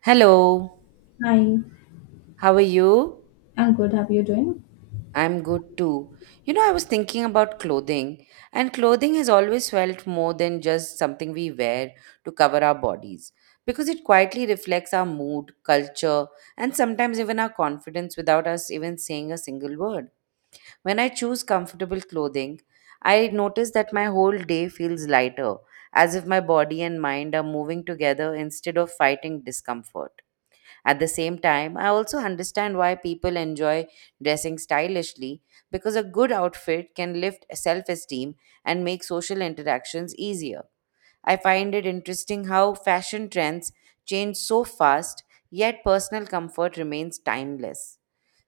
Hello, Hi, how are you? I'm good. How are you doing? I'm good too. You know, I was thinking about clothing, and clothing has always felt more than just something we wear to cover our bodies because it quietly reflects our mood, culture, and sometimes even our confidence without us even saying a single word. When I choose comfortable clothing, I notice that my whole day feels lighter, as if my body and mind are moving together instead of fighting discomfort. At the same time, I also understand why people enjoy dressing stylishly because a good outfit can lift self esteem and make social interactions easier. I find it interesting how fashion trends change so fast, yet personal comfort remains timeless.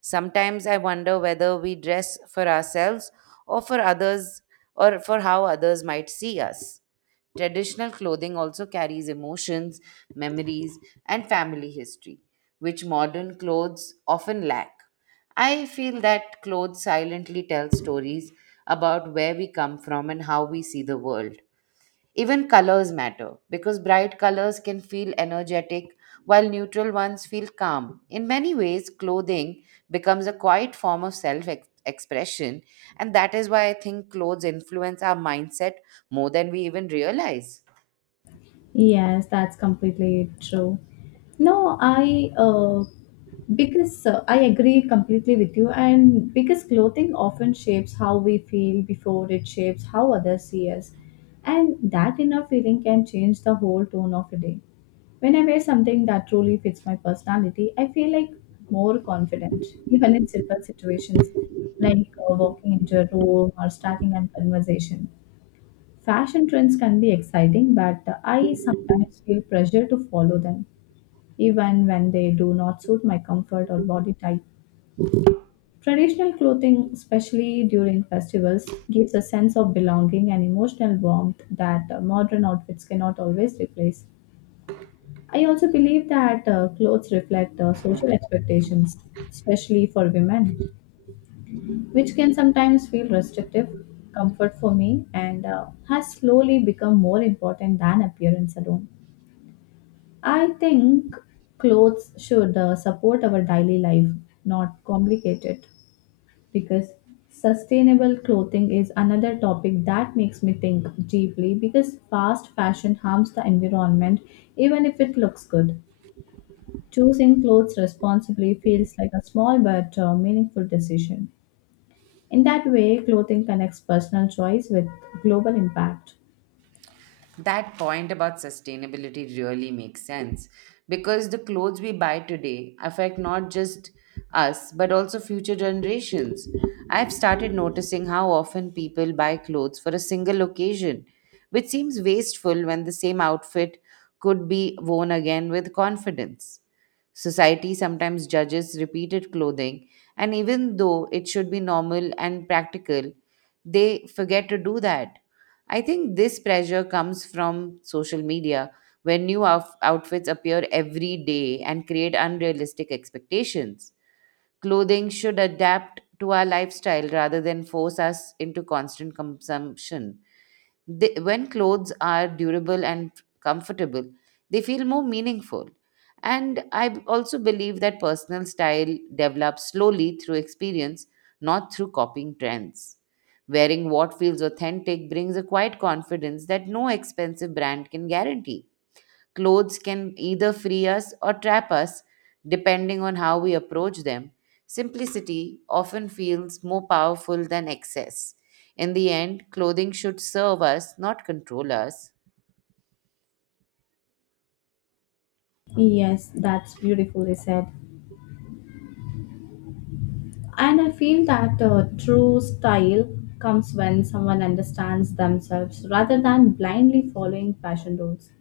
Sometimes I wonder whether we dress for ourselves or for others or for how others might see us. Traditional clothing also carries emotions, memories, and family history, which modern clothes often lack. I feel that clothes silently tell stories about where we come from and how we see the world. Even colors matter because bright colors can feel energetic while neutral ones feel calm. In many ways, clothing becomes a quiet form of self expression, and that is why I think clothes influence our mindset more than we even realize. Yes, that's completely true. No, I because I agree completely with you, and because clothing often shapes how we feel before it shapes how others see us, and that inner feeling can change the whole tone of a day. When I wear something that truly fits my personality, I feel like more confident, even in simple situations like walking into a room or starting a conversation. Fashion trends can be exciting, but I sometimes feel pressure to follow them, even when they do not suit my comfort or body type. Traditional clothing, especially during festivals, gives a sense of belonging and emotional warmth that modern outfits cannot always replace. I also believe that clothes reflect social expectations, especially for women, which can sometimes feel restrictive. Comfort for me and has slowly become more important than appearance alone. I think clothes should support our daily life, not complicate it. Because sustainable clothing is another topic that makes me think deeply because fast fashion harms the environment even if it looks good. Choosing clothes responsibly feels like a small but meaningful decision. In that way, clothing connects personal choice with global impact. That point about sustainability really makes sense because the clothes we buy today affect not just us but also future generations. I've started noticing how often people buy clothes for a single occasion, which seems wasteful when the same outfit could be worn again with confidence. Society sometimes judges repeated clothing, and even though it should be normal and practical, they forget to do that. I think this pressure comes from social media, where new outfits appear every day and create unrealistic expectations. Clothing should adapt to our lifestyle rather than force us into constant consumption. They, when clothes are durable and comfortable, they feel more meaningful. And I also believe that personal style develops slowly through experience, not through copying trends. Wearing what feels authentic brings a quiet confidence that no expensive brand can guarantee. Clothes can either free us or trap us, depending on how we approach them. Simplicity often feels more powerful than excess. In the end, clothing should serve us, not control us. Yes, that's beautifully said. And I feel that true style comes when someone understands themselves rather than blindly following fashion rules.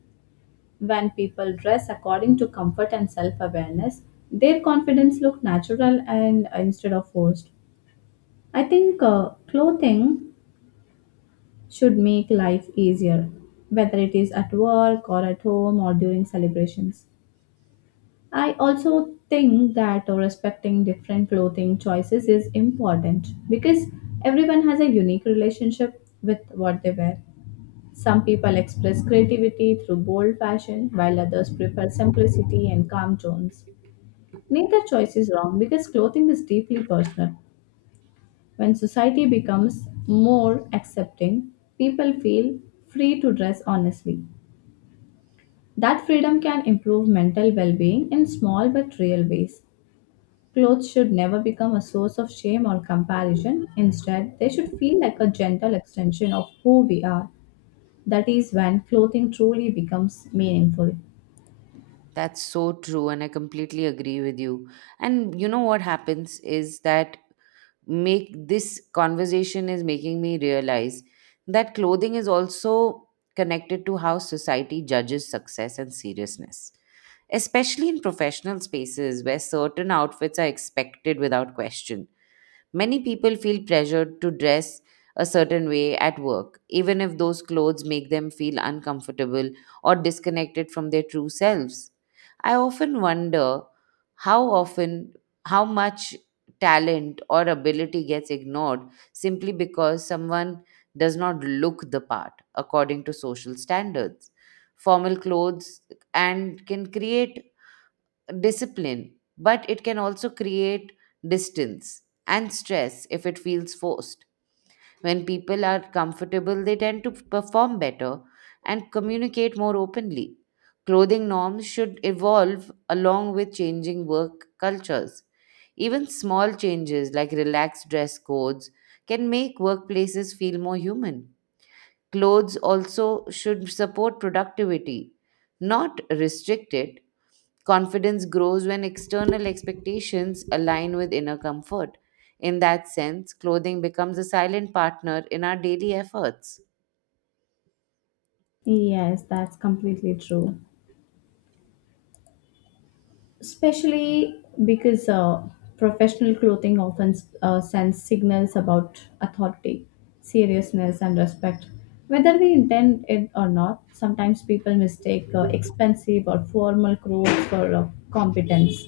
When people dress according to comfort and self awareness, their confidence looks natural and instead of forced. I think clothing should make life easier, whether it is at work or at home or during celebrations. I also think that respecting different clothing choices is important because everyone has a unique relationship with what they wear. Some people express creativity through bold fashion, while others prefer simplicity and calm tones. Neither choice is wrong because clothing is deeply personal. When society becomes more accepting, people feel free to dress honestly. That freedom can improve mental well being in small but real ways. Clothes should never become a source of shame or comparison. Instead, they should feel like a gentle extension of who we are. That is when clothing truly becomes meaningful. That's so true, and I completely agree with you. And you know what happens is that make this conversation is making me realize that clothing is also connected to how society judges success and seriousness, especially in professional spaces where certain outfits are expected without question. Many people feel pressured to dress a certain way at work, even if those clothes make them feel uncomfortable or disconnected from their true selves. I often wonder how often, how much talent or ability gets ignored simply because someone does not look the part according to social standards. Formal clothes and can create discipline, but it can also create distance and stress if it feels forced. When people are comfortable, they tend to perform better and communicate more openly. Clothing norms should evolve along with changing work cultures. Even small changes like relaxed dress codes can make workplaces feel more human. Clothes also should support productivity, not restrict it. Confidence grows when external expectations align with inner comfort. In that sense, clothing becomes a silent partner in our daily efforts. Yes, that's completely true. Especially because professional clothing often sends signals about authority, seriousness, and respect. Whether we intend it or not, sometimes people mistake expensive or formal clothes for competence,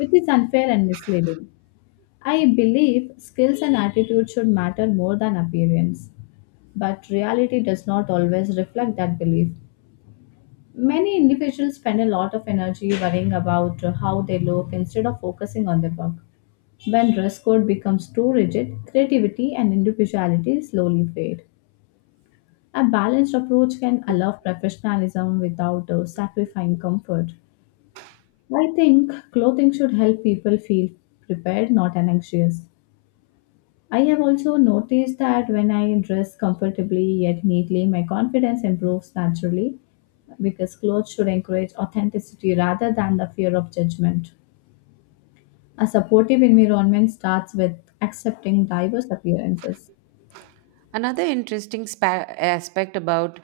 which is unfair and misleading. I believe skills and attitude should matter more than appearance, but reality does not always reflect that belief. Many individuals spend a lot of energy worrying about how they look instead of focusing on their work. When dress code becomes too rigid, creativity and individuality slowly fade. A balanced approach can allow professionalism without sacrificing comfort. I think clothing should help people feel prepared, not anxious. I have also noticed that when I dress comfortably yet neatly, my confidence improves naturally because clothes should encourage authenticity rather than the fear of judgment. A supportive environment starts with accepting diverse appearances. Another interesting aspect about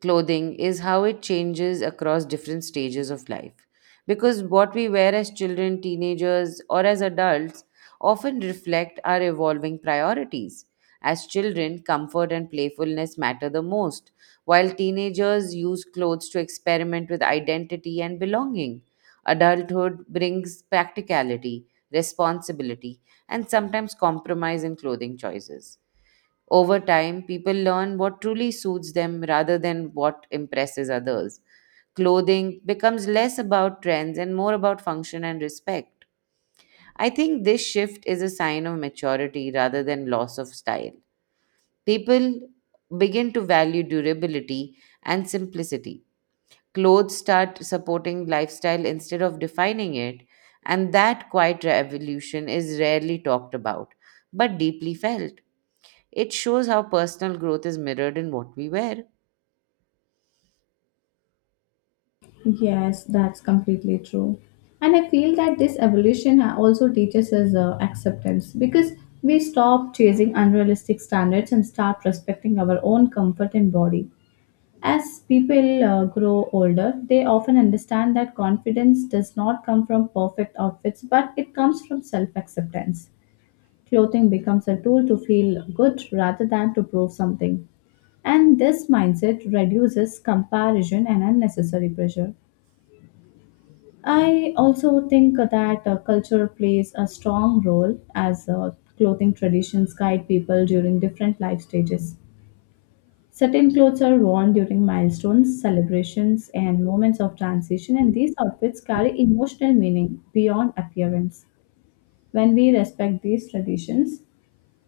clothing is how it changes across different stages of life. Because what we wear as children, teenagers, or as adults often reflect our evolving priorities. As children, comfort and playfulness matter the most, while teenagers use clothes to experiment with identity and belonging. Adulthood brings practicality, responsibility, and sometimes compromise in clothing choices. Over time, people learn what truly suits them rather than what impresses others. Clothing becomes less about trends and more about function and respect. I think this shift is a sign of maturity rather than loss of style. People begin to value durability and simplicity. Clothes start supporting lifestyle instead of defining it, and that quiet revolution is rarely talked about but deeply felt. It shows how personal growth is mirrored in what we wear. Yes, that's completely true. And I feel that this evolution also teaches us acceptance because we stop chasing unrealistic standards and start respecting our own comfort and body. As people grow older, they often understand that confidence does not come from perfect outfits, but it comes from self acceptance. Clothing becomes a tool to feel good rather than to prove something. And this mindset reduces comparison and unnecessary pressure. I also think that culture plays a strong role as clothing traditions guide people during different life stages. Certain clothes are worn during milestones, celebrations, and moments of transition, and these outfits carry emotional meaning beyond appearance. When we respect these traditions,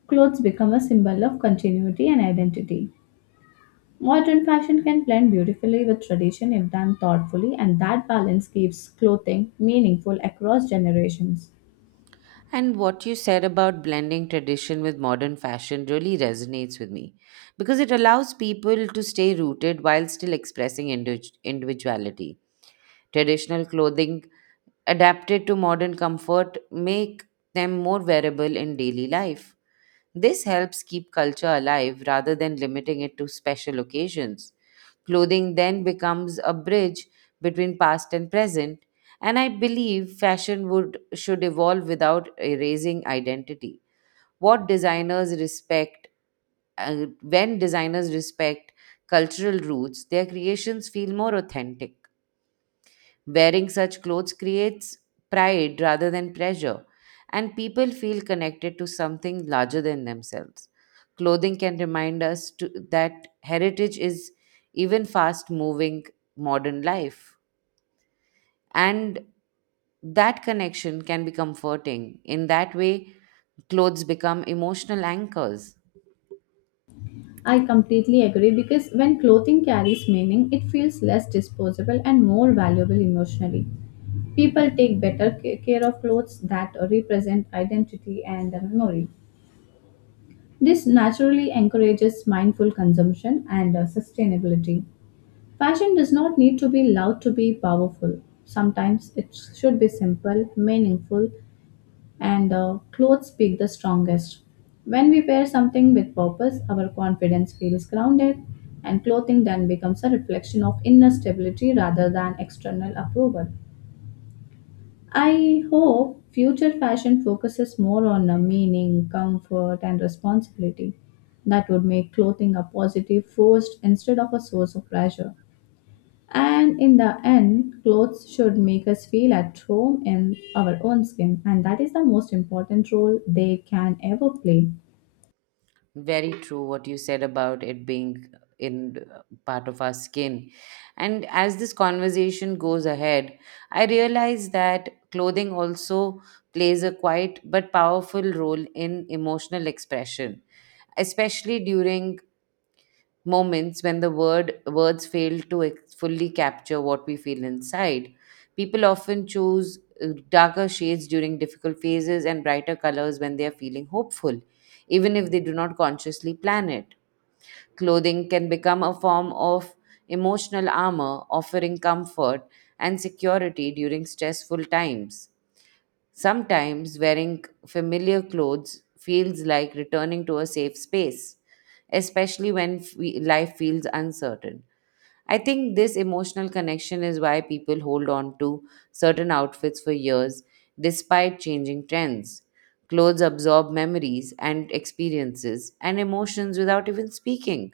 clothes become a symbol of continuity and identity. Modern fashion can blend beautifully with tradition if done thoughtfully, and that balance keeps clothing meaningful across generations. And what you said about blending tradition with modern fashion really resonates with me because it allows people to stay rooted while still expressing individuality. Traditional clothing adapted to modern comfort make them more wearable in daily life. This helps keep culture alive rather than limiting it to special occasions. Clothing then becomes a bridge between past and present, and I believe fashion would should evolve without erasing identity. What designers respect when designers respect cultural roots, their creations feel more authentic. Wearing such clothes creates pride rather than pressure, and people feel connected to something larger than themselves. Clothing can remind us to, that heritage is even fast moving modern life. And that connection can be comforting. In that way, clothes become emotional anchors. I completely agree because when clothing carries meaning, it feels less disposable and more valuable emotionally. People take better care of clothes that represent identity and memory. This naturally encourages mindful consumption and sustainability. Fashion does not need to be loud to be powerful. Sometimes it should be simple, meaningful, and clothes speak the strongest. When we wear something with purpose, our confidence feels grounded, and clothing then becomes a reflection of inner stability rather than external approval. I hope future fashion focuses more on meaning, comfort, and responsibility. That would make clothing a positive force instead of a source of pressure. And in the end, clothes should make us feel at home in our own skin, and that is the most important role they can ever play. Very true what you said about it being in part of our skin. And as this conversation goes ahead, I realize that clothing also plays a quiet but powerful role in emotional expression, especially during moments when the words fail to fully capture what we feel inside. People often choose darker shades during difficult phases and brighter colors when they are feeling hopeful, even if they do not consciously plan it. Clothing can become a form of emotional armor, offering comfort and security during stressful times. Sometimes wearing familiar clothes feels like returning to a safe space, especially when life feels uncertain. I think this emotional connection is why people hold on to certain outfits for years despite changing trends. Clothes absorb memories and experiences and emotions without even speaking.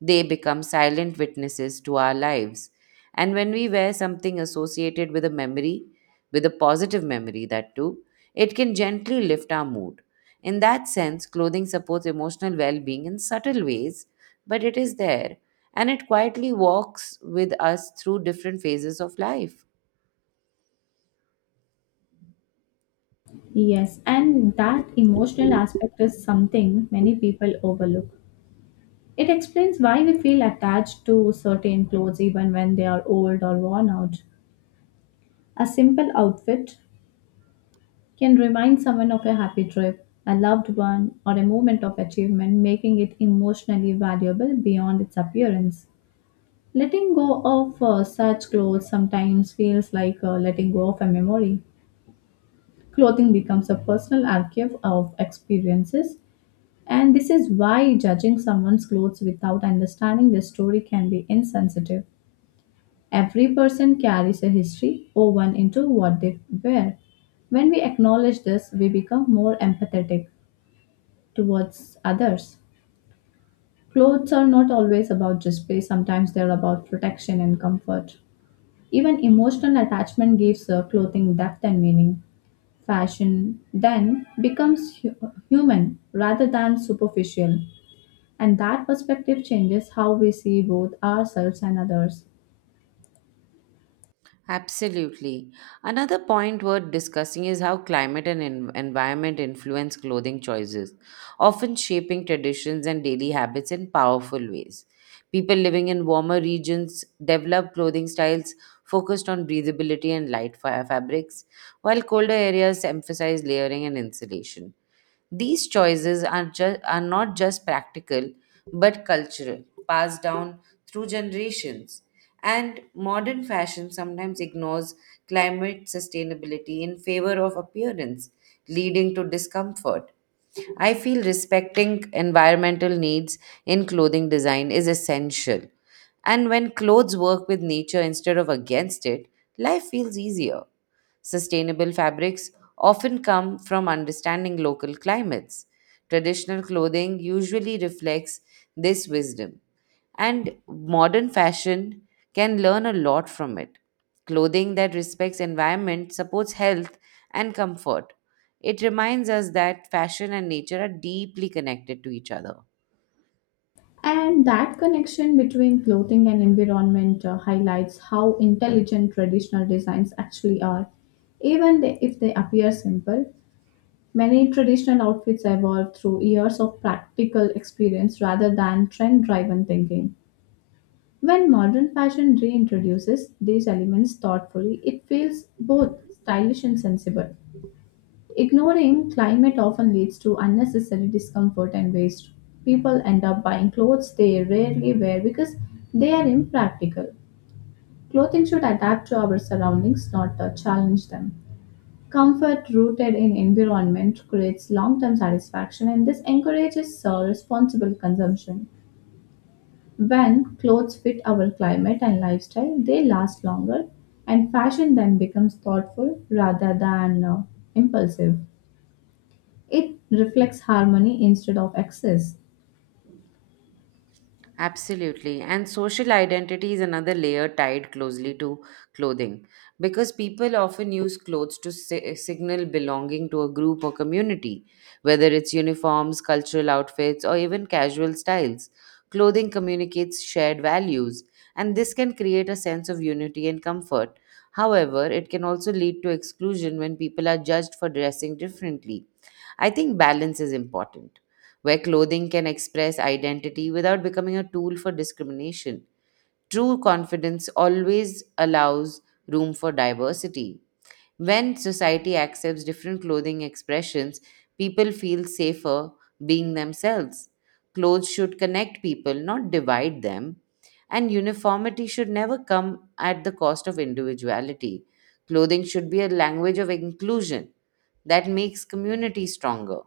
They become silent witnesses to our lives. And when we wear something associated with a memory, with a positive memory, that too, it can gently lift our mood. In that sense, clothing supports emotional well being in subtle ways, but it is there and it quietly walks with us through different phases of life. Yes, and that emotional aspect is something many people overlook. It explains why we feel attached to certain clothes even when they are old or worn out. A simple outfit can remind someone of a happy trip, a loved one, or a moment of achievement, making it emotionally valuable beyond its appearance. Letting go of such clothes sometimes feels like letting go of a memory. Clothing becomes a personal archive of experiences, and this is why judging someone's clothes without understanding their story can be insensitive. Every person carries a history woven into what they wear. When we acknowledge this, we become more empathetic towards others. Clothes are not always about display, sometimes they're about protection and comfort. Even emotional attachment gives clothing depth and meaning. Fashion then becomes human rather than superficial, and that perspective changes how we see both ourselves and others. Absolutely. Another point worth discussing is how climate and environment influence clothing choices, often shaping traditions and daily habits in powerful ways. People living in warmer regions develop clothing styles focused on breathability and light fabrics, while colder areas emphasize layering and insulation. These choices are, are not just practical but cultural, passed down through generations. And modern fashion sometimes ignores climate sustainability in favor of appearance, leading to discomfort. I feel respecting environmental needs in clothing design is essential. And when clothes work with nature instead of against it, life feels easier. Sustainable fabrics often come from understanding local climates. Traditional clothing usually reflects this wisdom, and modern fashion can learn a lot from it. Clothing that respects environment supports health and comfort. It reminds us that fashion and nature are deeply connected to each other. And that connection between clothing and environment highlights how intelligent traditional designs actually are. If they appear simple, many traditional outfits evolve through years of practical experience rather than trend driven thinking. When modern fashion reintroduces these elements thoughtfully, it feels both stylish and sensible. Ignoring climate often leads to unnecessary discomfort and waste. People end up buying clothes they rarely wear because they are impractical. Clothing should adapt to our surroundings, not challenge them. Comfort rooted in environment creates long term satisfaction and this encourages responsible consumption. When clothes fit our climate and lifestyle, they last longer and fashion then becomes thoughtful rather than impulsive. It reflects harmony instead of excess. Absolutely. And social identity is another layer tied closely to clothing because people often use clothes to signal belonging to a group or community, whether it's uniforms, cultural outfits, or even casual styles. Clothing communicates shared values, and this can create a sense of unity and comfort. However, it can also lead to exclusion when people are judged for dressing differently. I think balance is important where clothing can express identity without becoming a tool for discrimination. True confidence always allows room for diversity. When society accepts different clothing expressions, people feel safer being themselves. Clothes should connect people, not divide them. And uniformity should never come at the cost of individuality. Clothing should be a language of inclusion that makes community stronger.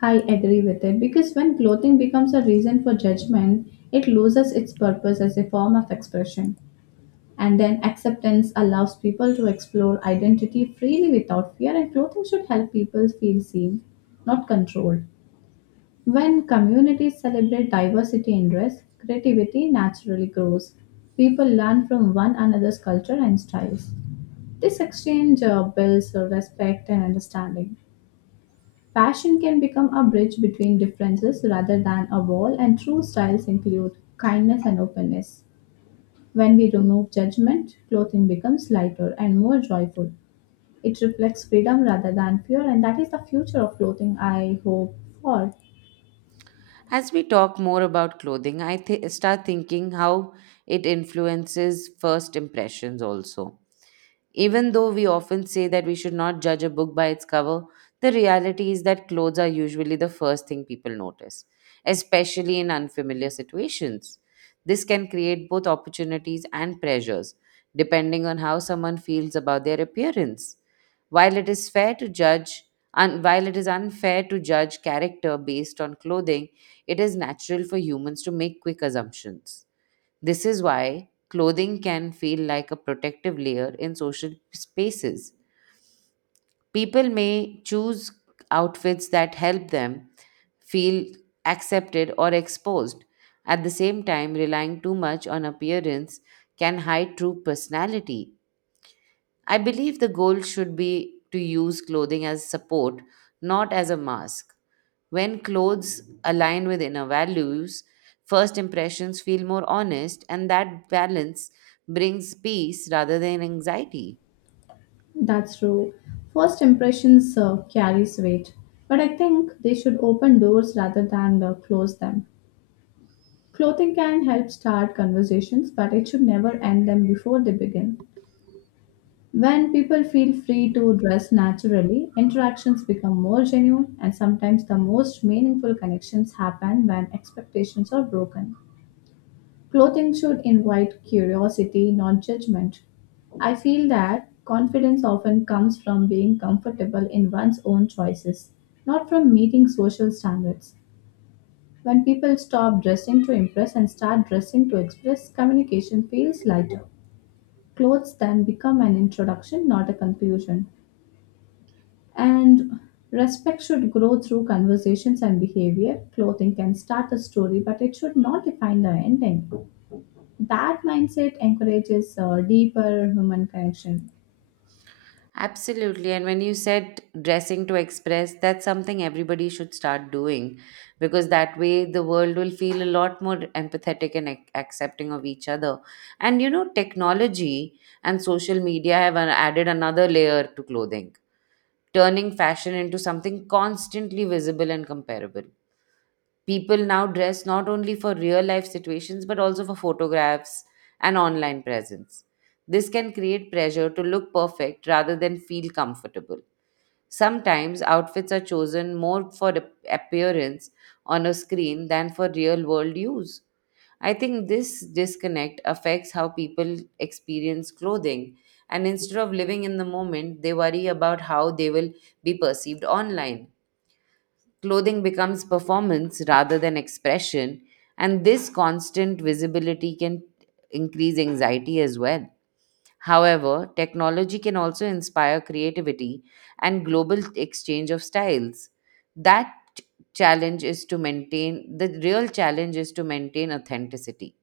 I agree with it because when clothing becomes a reason for judgment, it loses its purpose as a form of expression. And then acceptance allows people to explore identity freely without fear, and clothing should help people feel seen, not controlled. When communities celebrate diversity in dress, creativity naturally grows. People learn from one another's culture and styles. This exchange builds respect and understanding. Fashion can become a bridge between differences rather than a wall, and true styles include kindness and openness. When we remove judgment, clothing becomes lighter and more joyful. It reflects freedom rather than fear, and that is the future of clothing I hope for. As we talk more about clothing, I start thinking how it influences first impressions also. Even though we often say that we should not judge a book by its cover, the reality is that clothes are usually the first thing people notice, especially in unfamiliar situations. This can create both opportunities and pressures, depending on how someone feels about their appearance. While it is fair to judge, and while it is unfair to judge character based on clothing, it is natural for humans to make quick assumptions. This is why clothing can feel like a protective layer in social spaces. People may choose outfits that help them feel accepted or exposed. At the same time, relying too much on appearance can hide true personality. I believe the goal should be to use clothing as support, not as a mask. When clothes align with inner values, first impressions feel more honest, and that balance brings peace rather than anxiety. That's true. First impressions carries weight, but I think they should open doors rather than close them. Clothing can help start conversations, but it should never end them before they begin. When people feel free to dress naturally, interactions become more genuine, and sometimes the most meaningful connections happen when expectations are broken. Clothing should invite curiosity, not judgment. I feel that confidence often comes from being comfortable in one's own choices, not from meeting social standards. When people stop dressing to impress and start dressing to express, communication feels lighter. Clothes then become an introduction, not a conclusion. And respect should grow through conversations and behavior. Clothing can start a story, but it should not define the ending. That mindset encourages a deeper human connection. Absolutely. And when you said dressing to express, that's something everybody should start doing because that way the world will feel a lot more empathetic and accepting of each other. And you know, technology and social media have added another layer to clothing, turning fashion into something constantly visible and comparable. People now dress not only for real life situations but also for photographs and online presence. This can create pressure to look perfect rather than feel comfortable. Sometimes outfits are chosen more for appearance on a screen than for real world use. I think this disconnect affects how people experience clothing, and instead of living in the moment, they worry about how they will be perceived online. Clothing becomes performance rather than expression, and this constant visibility can increase anxiety as well. However, technology can also inspire creativity and global exchange of styles. That challenge is to maintain the real challenge is to maintain authenticity,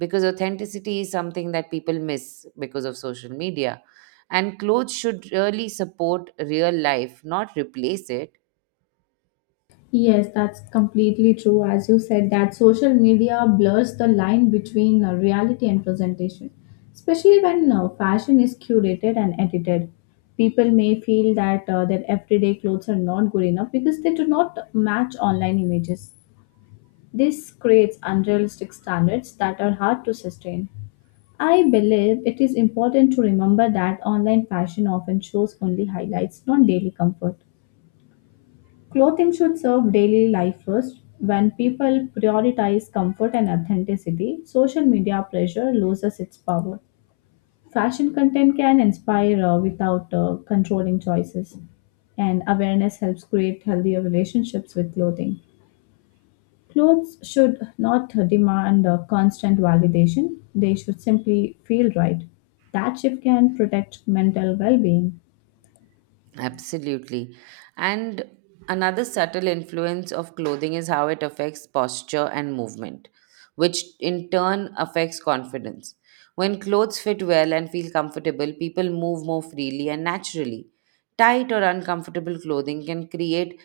because authenticity is something that people miss because of social media, and clothes should really support real life, not replace it. Yes, that's completely true. As you said, that social media blurs the line between reality and presentation, especially when fashion is curated and edited. People may feel that their everyday clothes are not good enough because they do not match online images. This creates unrealistic standards that are hard to sustain. I believe it is important to remember that online fashion often shows only highlights, not daily comfort. Clothing should serve daily life first. When people prioritize comfort and authenticity, social media pressure loses its power. Fashion content can inspire without controlling choices, and awareness helps create healthier relationships with clothing. Clothes should not demand a constant validation, they should simply feel right. That shift can protect mental well being. Absolutely. And another subtle influence of clothing is how it affects posture and movement, which in turn affects confidence. When clothes fit well and feel comfortable, people move more freely and naturally. Tight or uncomfortable clothing can create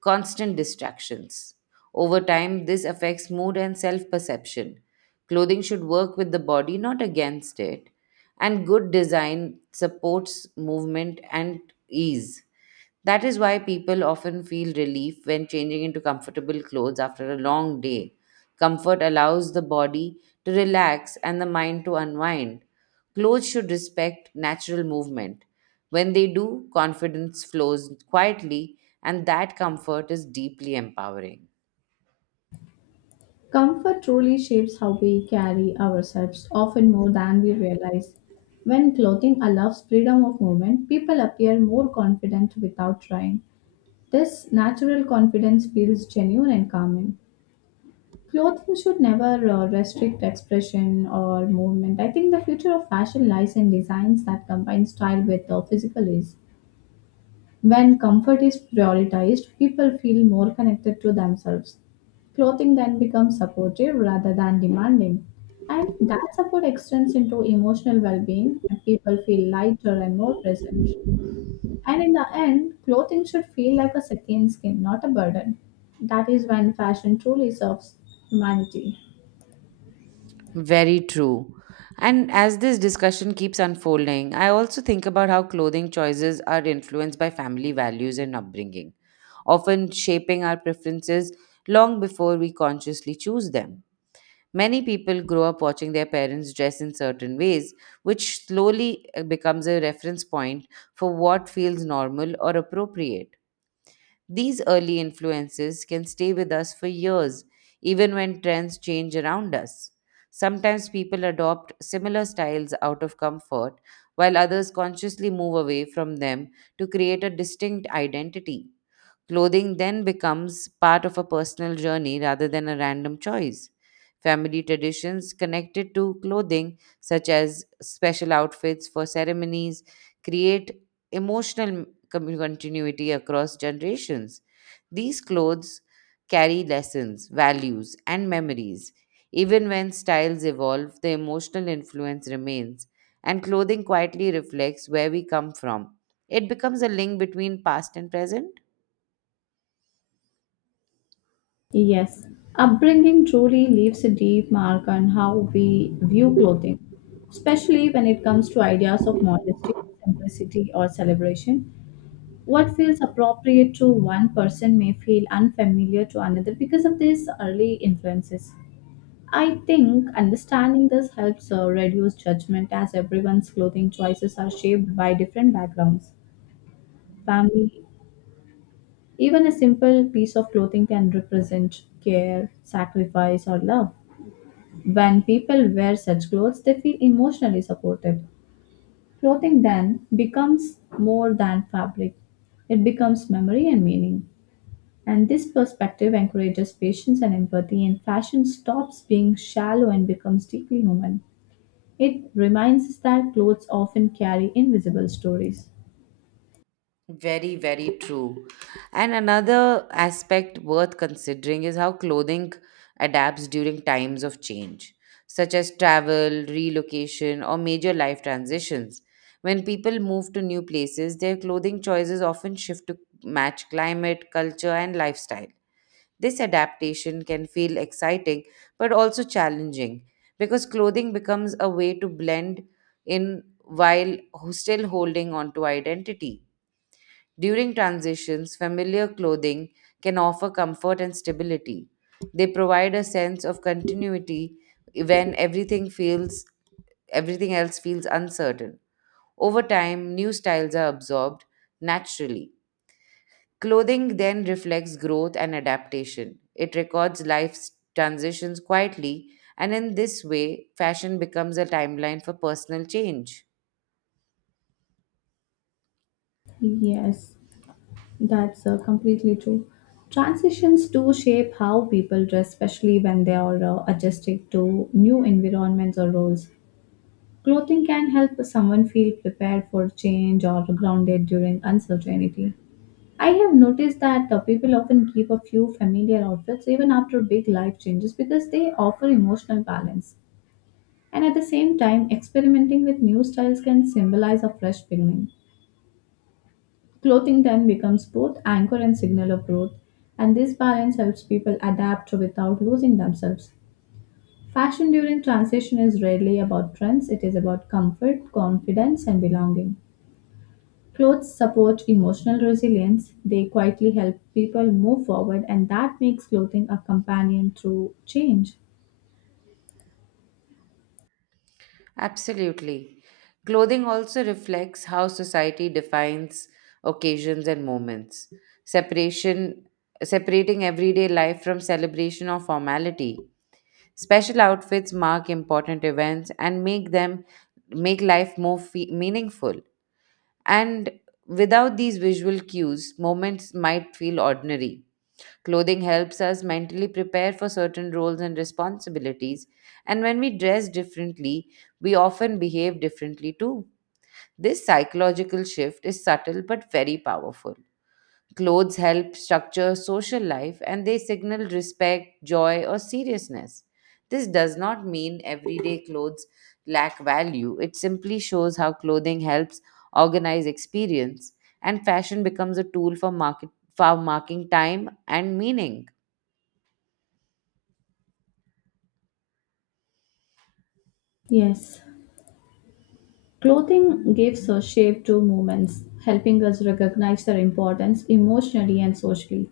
constant distractions. Over time, this affects mood and self perception. Clothing should work with the body, not against it. And good design supports movement and ease. That is why people often feel relief when changing into comfortable clothes after a long day. Comfort allows the body to relax and the mind to unwind. Clothes should respect natural movement. When they do, confidence flows quietly, and that comfort is deeply empowering. Comfort truly shapes how we carry ourselves, often more than we realize. When clothing allows freedom of movement, people appear more confident without trying. This natural confidence feels genuine and calming. Clothing should never restrict expression or movement. I think the future of fashion lies in designs that combine style with physical ease. When comfort is prioritized, people feel more connected to themselves. Clothing then becomes supportive rather than demanding. And that support extends into emotional well being, and people feel lighter and more present. And in the end, clothing should feel like a second skin, not a burden. That is when fashion truly serves humanity. Very true. And as this discussion keeps unfolding, I also think about how clothing choices are influenced by family values and upbringing, often shaping our preferences long before we consciously choose them. Many people grow up watching their parents dress in certain ways, which slowly becomes a reference point for what feels normal or appropriate. These early influences can stay with us for years, even when trends change around us. Sometimes people adopt similar styles out of comfort, while others consciously move away from them to create a distinct identity. Clothing then becomes part of a personal journey rather than a random choice. Family traditions connected to clothing, such as special outfits for ceremonies, create emotional continuity across generations. These clothes carry lessons, values, and memories. Even when styles evolve, the emotional influence remains, and clothing quietly reflects where we come from. It becomes a link between past and present. Yes, upbringing truly leaves a deep mark on how we view clothing, especially when it comes to ideas of modesty, simplicity, or celebration. What feels appropriate to one person may feel unfamiliar to another because of these early influences. I think understanding this helps reduce judgment as everyone's clothing choices are shaped by different backgrounds, family. Even a simple piece of clothing can represent care, sacrifice, or love. When people wear such clothes, they feel emotionally supported. Clothing then becomes more than fabric, it becomes memory and meaning. And this perspective encourages patience and empathy, and fashion stops being shallow and becomes deeply human. It reminds us that clothes often carry invisible stories. Very, very true. And another aspect worth considering is how clothing adapts during times of change, such as travel, relocation, or major life transitions. When people move to new places, their clothing choices often shift to match climate, culture, and lifestyle. This adaptation can feel exciting but also challenging because clothing becomes a way to blend in while still holding on to identity. During transitions, familiar clothing can offer comfort and stability. They provide a sense of continuity when everything else feels uncertain. Over time, new styles are absorbed naturally. Clothing then reflects growth and adaptation. It records life's transitions quietly, and in this way, fashion becomes a timeline for personal change. Yes, that's completely true. Transitions do shape how people dress, especially when they are adjusting to new environments or roles. Clothing can help someone feel prepared for change or grounded during uncertainty. I have noticed that people often keep a few familiar outfits even after big life changes because they offer emotional balance. And at the same time, experimenting with new styles can symbolize a fresh beginning. Clothing then becomes both anchor and signal of growth, and this balance helps people adapt without losing themselves. Fashion during transition is rarely about trends, it is about comfort, confidence, and belonging. Clothes support emotional resilience, they quietly help people move forward, and that makes clothing a companion through change. Absolutely. Clothing also reflects how society defines occasions and moments. Separation Separating everyday life from celebration or formality. Special outfits mark important events and make life more meaningful. And without these visual cues, moments might feel ordinary. Clothing helps us mentally prepare for certain roles and responsibilities, and when we dress differently, we often behave differently too. This psychological shift is subtle but very powerful. Clothes help structure social life, and they signal respect, joy, or seriousness. This does not mean everyday clothes lack value. It simply shows how clothing helps organize experience, and fashion becomes a tool for market for marking time and meaning. Yes, clothing gives a shape to movements, helping us recognize their importance emotionally and socially.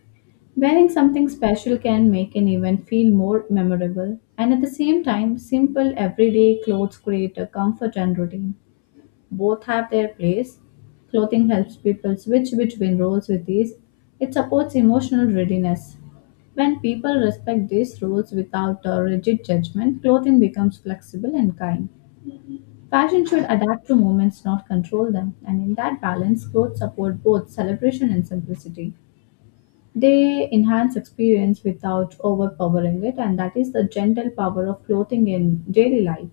Wearing something special can make an event feel more memorable, and at the same time, simple everyday clothes create a comfort and routine. Both have their place. Clothing helps people switch between roles with ease. It supports emotional readiness. When people respect these rules without a rigid judgment, clothing becomes flexible and kind. Fashion should adapt to moments, not control them. And in that balance, clothes support both celebration and simplicity. They enhance experience without overpowering it, and that is the gentle power of clothing in daily life.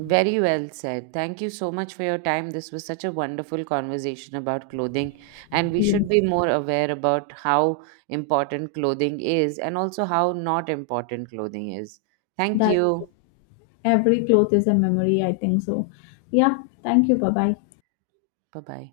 Very well said. Thank you so much for your time. This was such a wonderful conversation about clothing, and we should be Yes. more aware about how important clothing is and also how not important clothing is. Thank That's you. Every cloth is a memory, I think so. Yeah, thank you. Bye bye. Bye bye.